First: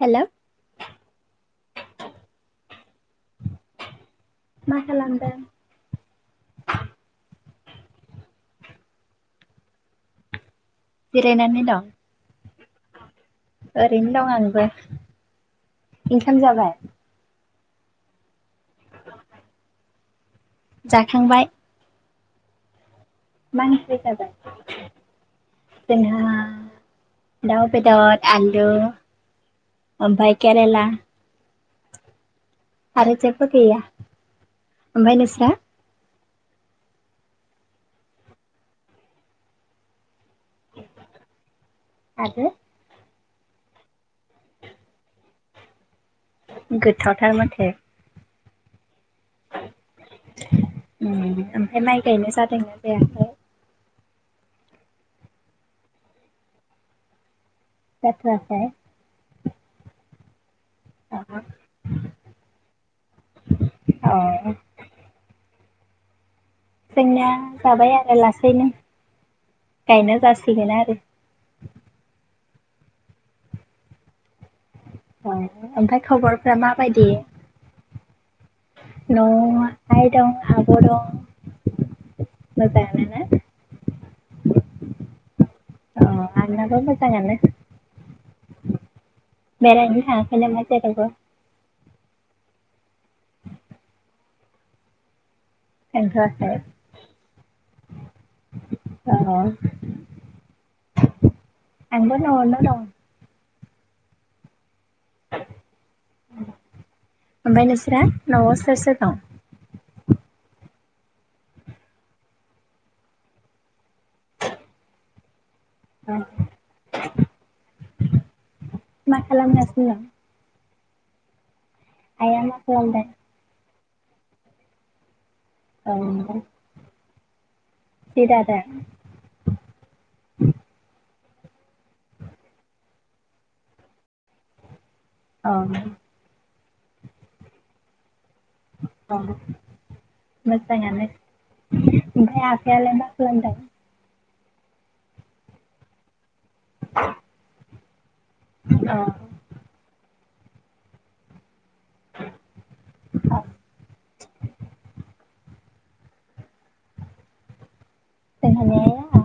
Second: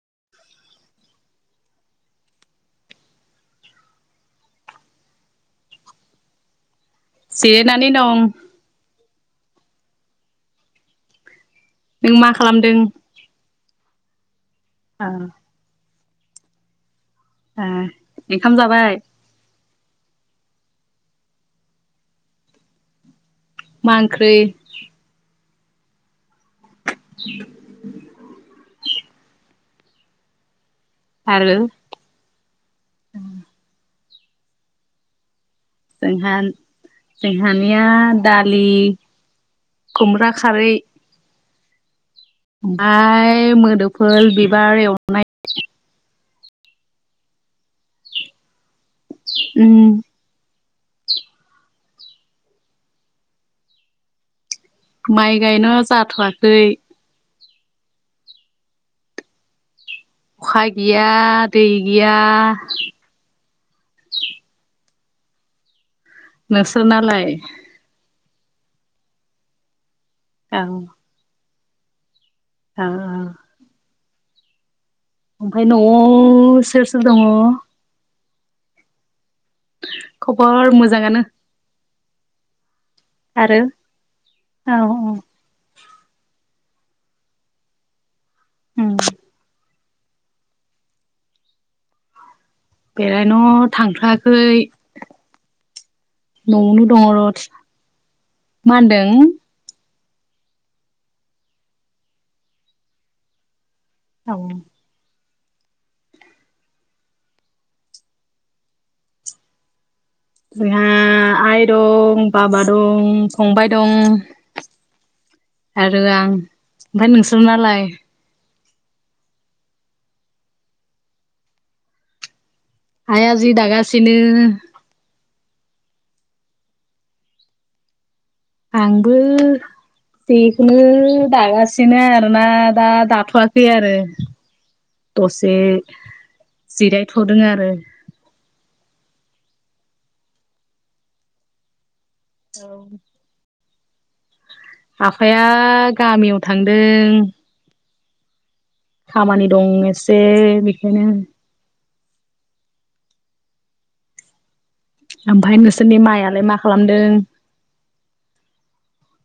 Hello मा खालामदों? जिरायनानै दं। बेरायनानै दं। नों मा खालामदों? ओरैनो दं आंबो अ ओंखाम जाबाय? ए ओंखाम जाबाय। जाखांबाय। मा ओंख्रि जागोन? जोंहा दाउ बेदत आलु ओमफाय केरेला आरो आरो जेबो गैया ओमफाय नोंस्रा? जोंहा जोंहानिया दालि खुमब्रा खारै आरो ओमफ्राय मोदोमफुल बिबार एवनाय। गोथावथार माथो। उम ओमफाय माइ गायनो जादोंना जायाखै? माइ गायनो जाथ'वाखै। जायफ्रा खाय अखा गैया दै गैया। अ नोंसोरनालाय? जोंना जाबाय आरो लासैनो गायनाय औ जासिगोन आरो। आ आ। ओ ओमफाय खबरफ्रा न'आव सोर सोर माबायदि दङ? न'आवहा आइ दं खबर आब' दं। मोजाङानो मोजाङानो ना? आरो औ औ। अ आयनाबो मोजाङानो। ओम। बेरायनो थाङाखै नामा जेरावबो? बेरायनो थांथ्राखै। थांथ'वाखै न'आवनो दङ र' मा अ होनदों? आंबो नवावनो दं। औ। ओमफाय नोंसोरा न'आव सोर सोर दं? जोंहा आ आइ दं, बाबा दं, फंबाय दं। आरो अ आं। ओमफ्राय नोंसोर नालाय? मा खालामगासिनो दं? आया मा खालामदों? आया जि दागासिनो। औ नोंथां। जि दादों। आंबो बेखौनो दागासिनो आरोना दा दाथ'वाखै आरो। दसे अ जिरायथ'दों आरो। अ मोजाङानो ओमफ्राय आफायालाय मा खालामदों? आफाया गामियाव थांदों। [unintelligible] खामानि दं एसे बेदिनो। औ ओमफाय नोंसोरनि माइआलाय मा खालामदों? जोंहानि आइया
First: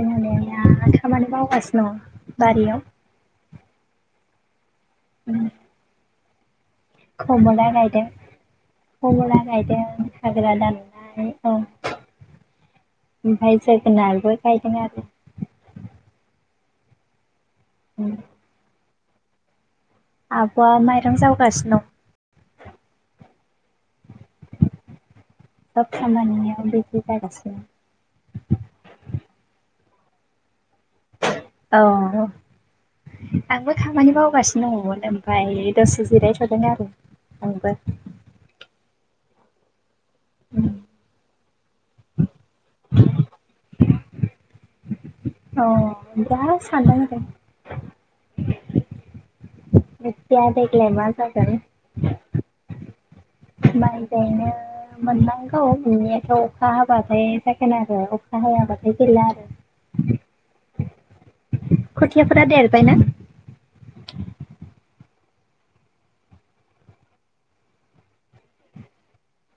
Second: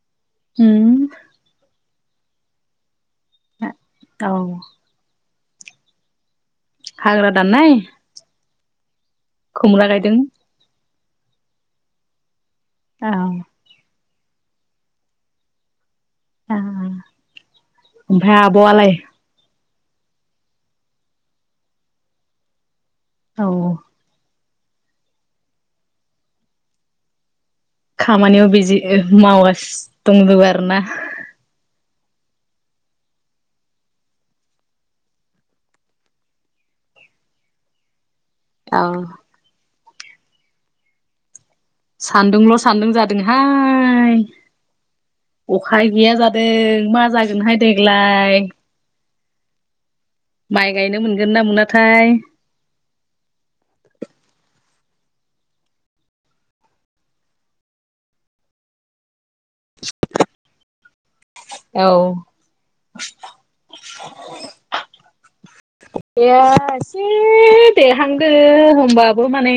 जोंहानि उम आइया खामानि मावगासिनो दं बारियाव। आ औ। उम। हाग्रा खमला दाननाय गायदों खमला गायदों हाग्रा दान आमफाय औ ओमफाय जोगोनारबो गायदों आरो। आ ओमफाय आब'आलाय? आब'आ माइरं जावगासिनो दं। औ। दा खामानियाव बिजि जागासिनो। खामानियाव बिजि ओ मावगासिनो दंङो आरो ना? औ। आंबो खामानि मावगासिनो दङमोन ओमफाय दसे जिरायथ'दों आरो। आंबो। अ। उम। सान्दुंल' सान्दुं जादोंहाय। अखा गैया अ दा जादों सानदों मा आरो जागोनहाय देग्लाय? मिथिया माइ देग्लाय गायनो मा मोनगोन ना जागोन मोनाथाय माय गायनो मोननांगौ मोननियाथ' अखा हाबाथाय जागोन आरो अखा हायाबाथाय गैला आरो [inaudible] खोथियाफोरा देरबायना औ [unintelligible] एसे देरहांदो होनबाबो माने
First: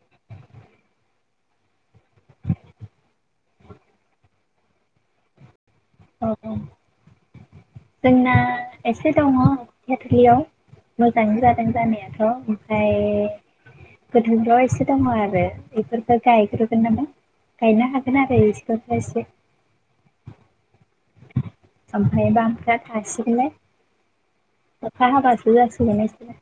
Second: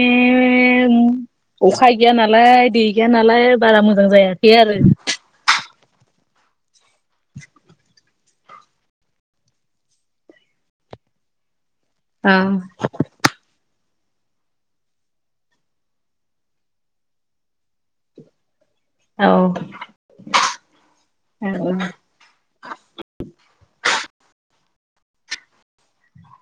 अखा गैया नालाय दै गैया नालाय बारा मोजां जायाखै आरो औ जोंना एसे दङ थयाटलियाव मोजाङ जादों जानाया ओमफ्राय गोथ प्रस दङ आरो बेफोरफोरखौ गायख्रोग नामा गायनो हागोन आरो इसोरफोरखौ एसे औ ओमफ्राय बांफाया थासिगोनलाय अखा हाबासो जासिगोन नसोरो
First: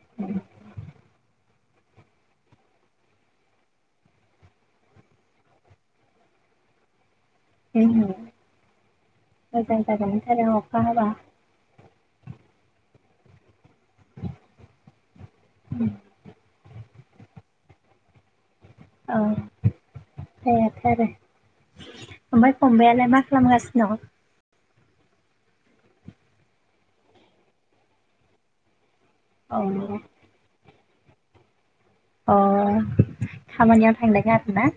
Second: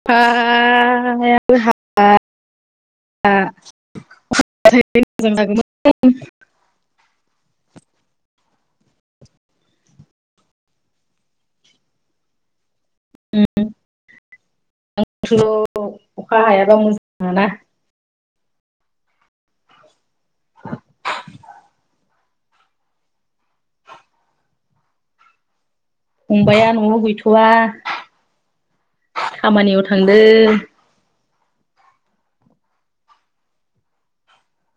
आ [unintelligible] [inaudible] मोजां जागोन अखा हाबा [unintelligible] अखा हायाबा मोजां मोना [unintelligible] ओमफ्राय फंबायालाय मा खालामगासिनों फंबाया न'आव गैथ'वा अ खामानियाव थांदों अ खामानियाव थांदों आरो ना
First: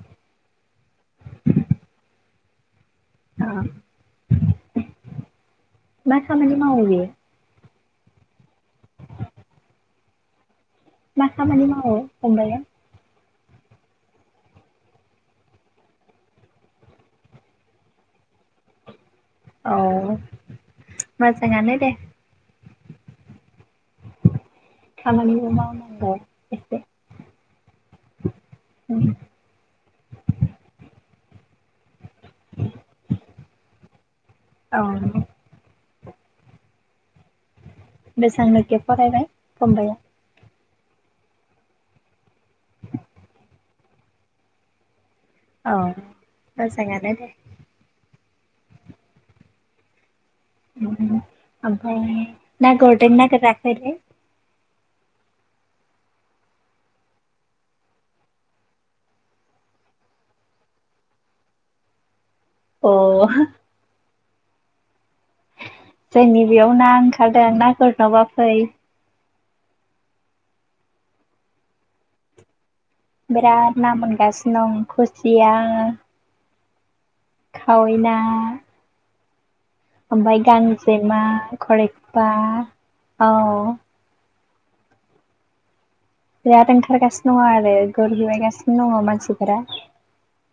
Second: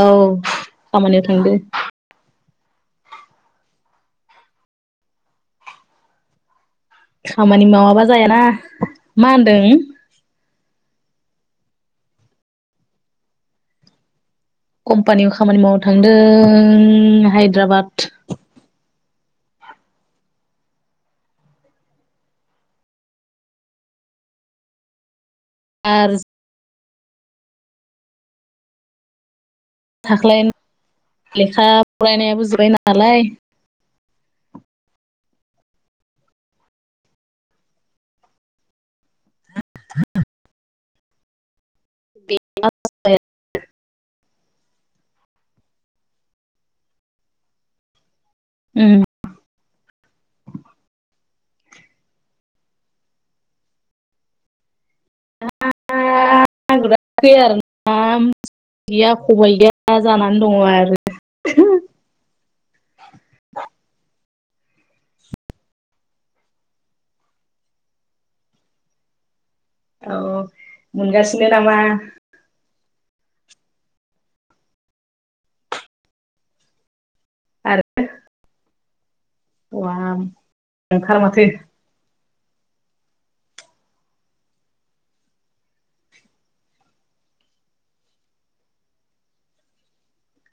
औ खामानियाव थांदो मा खामानि मावयो बे खामानि मावाबा जायाना मा होनदों मा खामानि मावो फंबाया कम्पानियाव खामानि मावनो थांदों हायद्राबाद औ मोजाङानो दे खामानिबो मावनांगौ आरो एसे उम थाख्लाय लेखा फरायनायाबो जोबबाय नालाय औ बेसेबां लोखा फरायबाय फंबाया [unintelligible] [inaudible] औ मोजाङानो दे ओम ओमफ्राय ना गुरदों ना गुराखैलै [unintelligible] आरोना गैया खबाय गैया जानानै दङ आरो [unintelligible] अ जोंनि बेयाव ना ओंखारदों ना गुरनोबा फै औ मोनगासिनो नामा बिराद ना मोनगासिनो दं खुसिया आरो खावैना हौवा ओमफ्राय ओंखार गांजेमा माथो खरिपा औ बिराद ओंखारगासिनो दङ आरो गुरहैगासिनो दङ मानसिफोरा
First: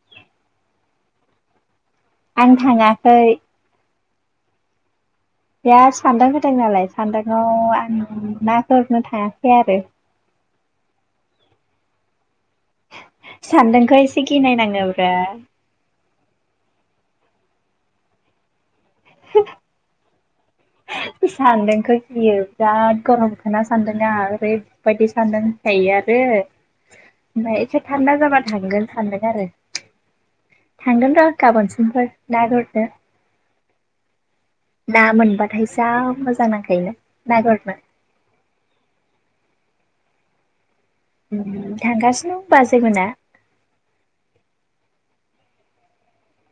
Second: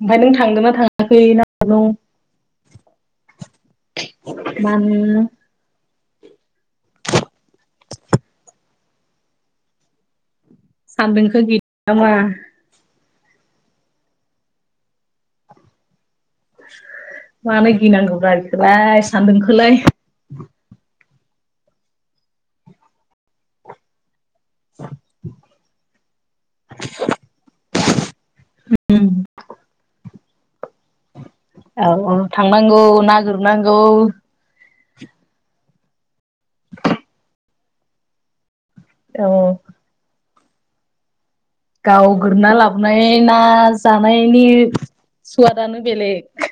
ओमफ्राय नों थांदों ना थाङाखै ना आं थाङाखै [inaudible] बिराद सान्दुं होदों नालाय सान्दाङाव आं ना गुरनो थाङाखै आरो सान्दुंखौ गिदों नामा सान्दोंखौ एसे गिनायनांगौब्रा मानो गिनांगौब्रा बेखौलाय सान्दों खौलाय सान्दुंखौ गियो बिराद गरमखा सान्दुं आ [unintelligible] आरो ओमफ्राय एसे थान्दा जाबा' थांगोन सानगोन आरो थांगोन र' गाबोन समफोर ना गुरनो गुर नांगौ ना मोनबाथाय जा मोजां नांखायोनो ना गुरनो औ उम गाव थांगासिनो दं गुरना बाजैमोना लाबोनाय ना जानायनि सुवादानो बेलेग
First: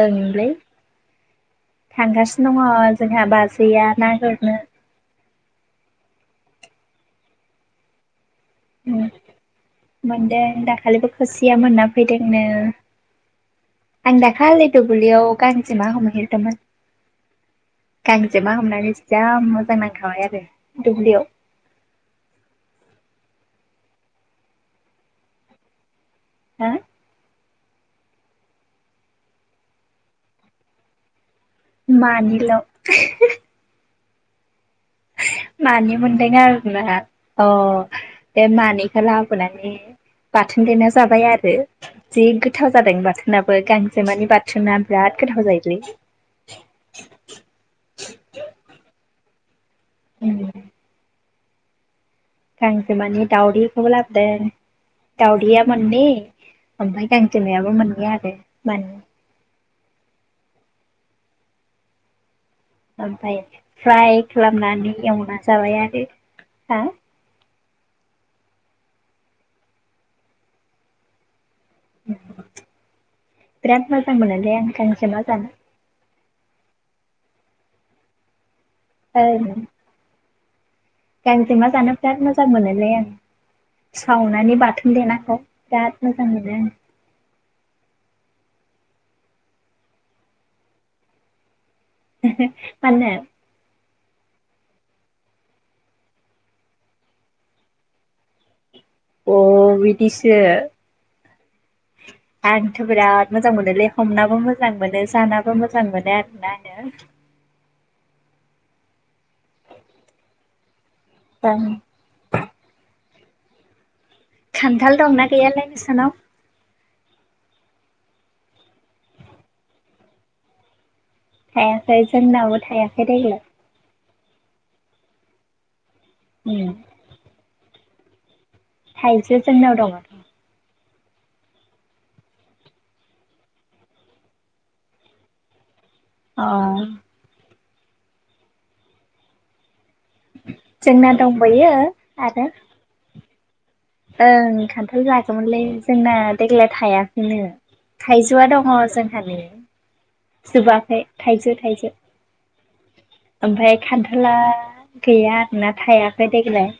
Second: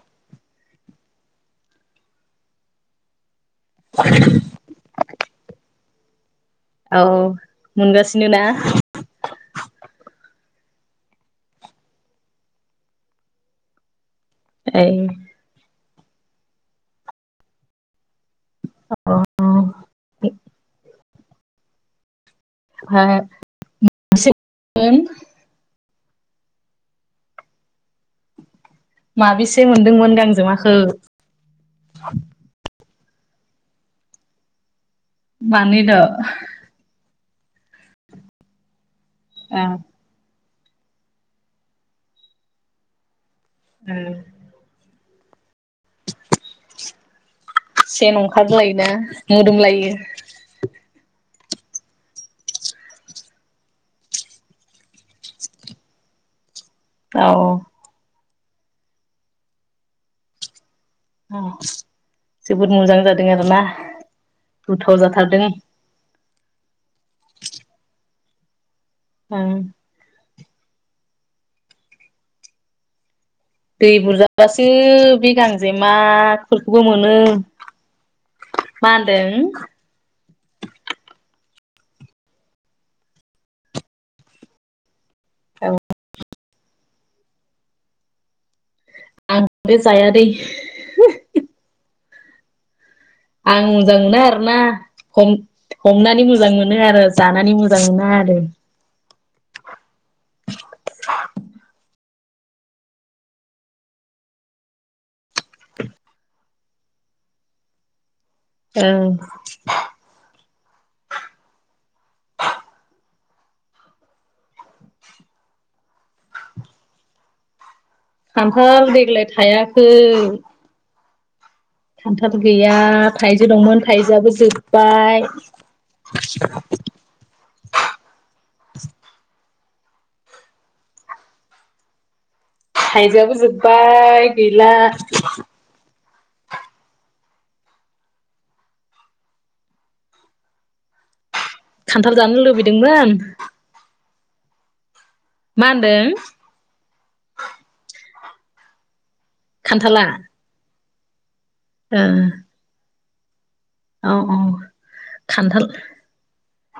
ओमलै थांगासिनो दङ जोंहा बाजैया ना गुरनो औ मोनगासिनो ना उम मोनदों दाखालिबो खुसिया मोनना फैदोंनो आं दाखालि ओइ दुब्लियाव गांजेमा हम हैदोंमोन गांजेमा हमनानै जा मोजां नांखाबाय आरो दुब्लियाव [unintelligible] हो माबेसे मोनदोंमोन गांजेमाखो मानि ल मानैल' मानै मोनदों आरो ना अ बे मानैखौ लाबोनानै बाथोन देना जाबाय आरो जि गोथाव जादों बाथोनाबो गांजेमानि बाथोन बाथोना जा गोथाव जायो सेन ओंखारलायोना मोदोमलायो उम गांसे माने दाावदैखौबो लाबोदों दाावदैया मोननै ओमफ्राय औ गांजेमायाबो मोननै आरो मोन औ जोबोद मोजां जादों ओमफाय आरोना फ्राय खालामनानै गोथाव एवना जाथारदों जाबाय आरो हा ओं [unintelligible] दै मोनोलै आं बुरजाबासो गांजेमा बे जानो गां गांजेमाफोरखौबो मोनो मा ओं होनदों गांजेमा जानो बिराद मोजां मोनोलै आं सावनानै बाथोन देना औ जा मोजां मोनो [unintelligible] जायादै [inaudible] मानो आं मोजां मोना आरोना खम हमनानै मोजां मोनो आरो जानानै मोजां मोना आरो अ बिदिसो आंथ' बिराद मोजां मोनोलै हमनाबो मोजां मोनो जानाबो मोजां मोनो आरोना आंङो औ [unintelligible] खान्थाल दंना गैयालै बेसानाव खान्थाल देग्लाय थायाखै थायाखै खान्थाल जोंनावबो गैया थायाखै देग्लाय थाइजौ दंमोन थाइजौआबो जोब्बाय ओम थाइजौ जोंनाव दङ थाइजौ आबो जोबबाय गैला ओ जोंना दंबायो खान्थाल जानो लुबैदोंमोन ओ खान्थाल जागौमोनलै मा होनदों जोंना देग्लाय थाइआखैनो थाइजौआ दङो जोंहानि खान्थाला जोबाखै थाइसे थाइनै ओ आमफाय औ खान्थाला औ गैया खान्थाल आरोना थाइआखै देग्लाय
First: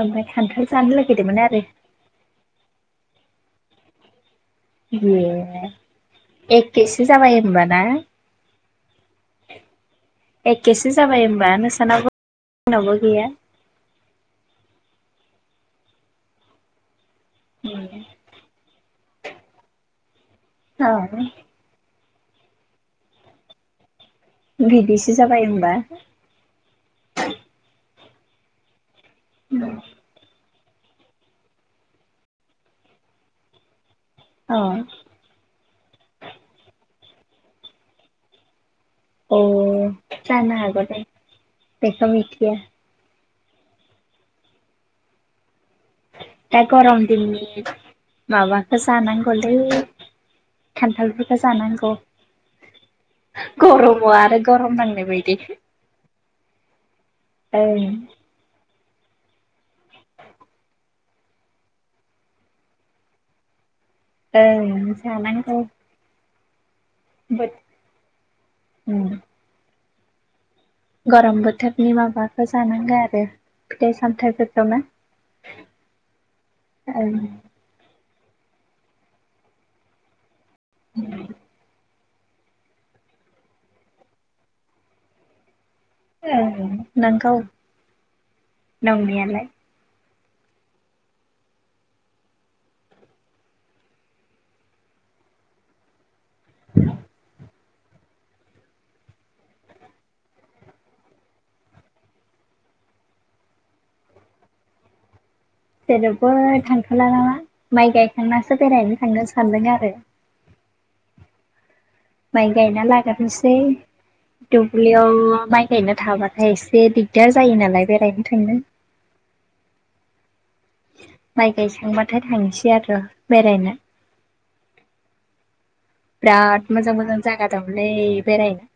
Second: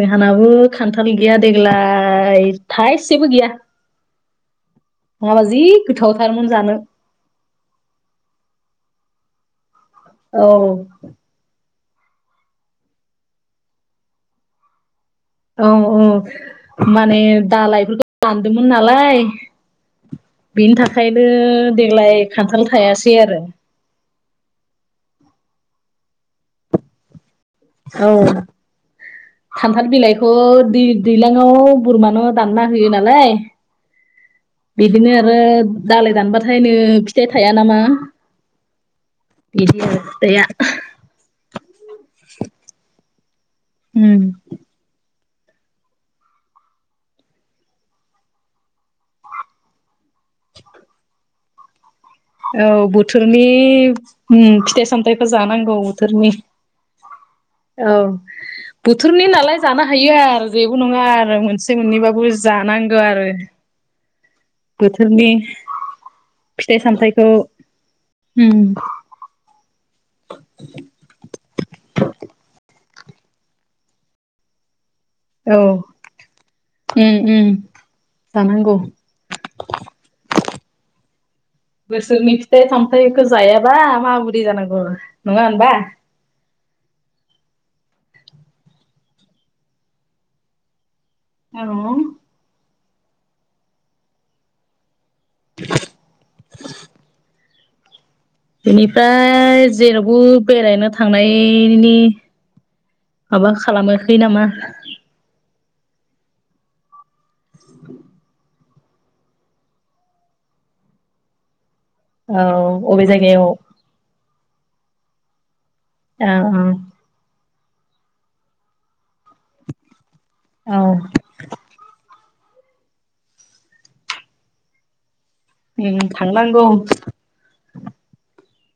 ओमफ्राय जानो खान्थाल गैया लुगैदोंमोन आरो देग्लाय थाइसेबो गैया नंआबा जि ए गोथावथारमोन जानो एखेसो जाबाय होनबा ना औ एखेसो जाबाय होमबा नोंसानावो जोंनावबो गैया औ औ माने दालायफोरखौ दानदोंमोन नालाय बेनि अ थाखायबनो देग्लाय खान्थाल थायाखै आरो बिदिसो जाबाय होमबा औ अ खान्थाल बिलाइ ओ दै दैज्लांआव बोरमानो दानना होयो नालाय अ बिदिनो आरो दालाय दानबाथाय नो फिथाइ थाया नामा औ बिदि आरो फिथाइया जानो हागौ दै बेखौ मिथिआ उम दा गरम दिननि माबखौ जानांगौलै खान्थाल जानांगौ औ बोथोरनि गरमाव आरो उम गरम फिथाइ नांनाय सामथाइफखौ जानांगौ बोथोरनि औ बोथोरनि नालाय जानो हायो आरो जेबो नङा आरो मोनसे मोननैबो जानांगौ आरो [unintelligible] ओं बोथोरनि जानांगौ फिथाइ सामथाय औ बोथ उम [unintelligible] ग'रम बोथोरनि माबाखौ जानांगौ आरो फिथाइ सामथायाइखौ ना औ उम ओं उम जानांगौ [unintelligible] बोसोरनि फिथाइ सामथाइखौ जायाबा माबोरै जानांगौ नङा होनबा नोंगौ नंनायालाय औ [inaudible] [inaudible] बेनिफ्राय जेरावबो बेरायनो थांनायनि माबा खालामाखै नामा जेरावबो थांथ'ला नामा माइ गायखांनासो बेरायनो थांनो सानदों आरो औ माइ गायना अबे जायगायाव लागोरसै औ दुब्लियाव माइ गायना थाबाथाय एसे दिक औ दिगदार जायो नालाय बेरायनो थांनो औ माइ गायखांबाथाय थांसै आरो बेरायनो उम बिराद थांनांगौ मोजां मोजां जायगा दंमोनलै बेरायनो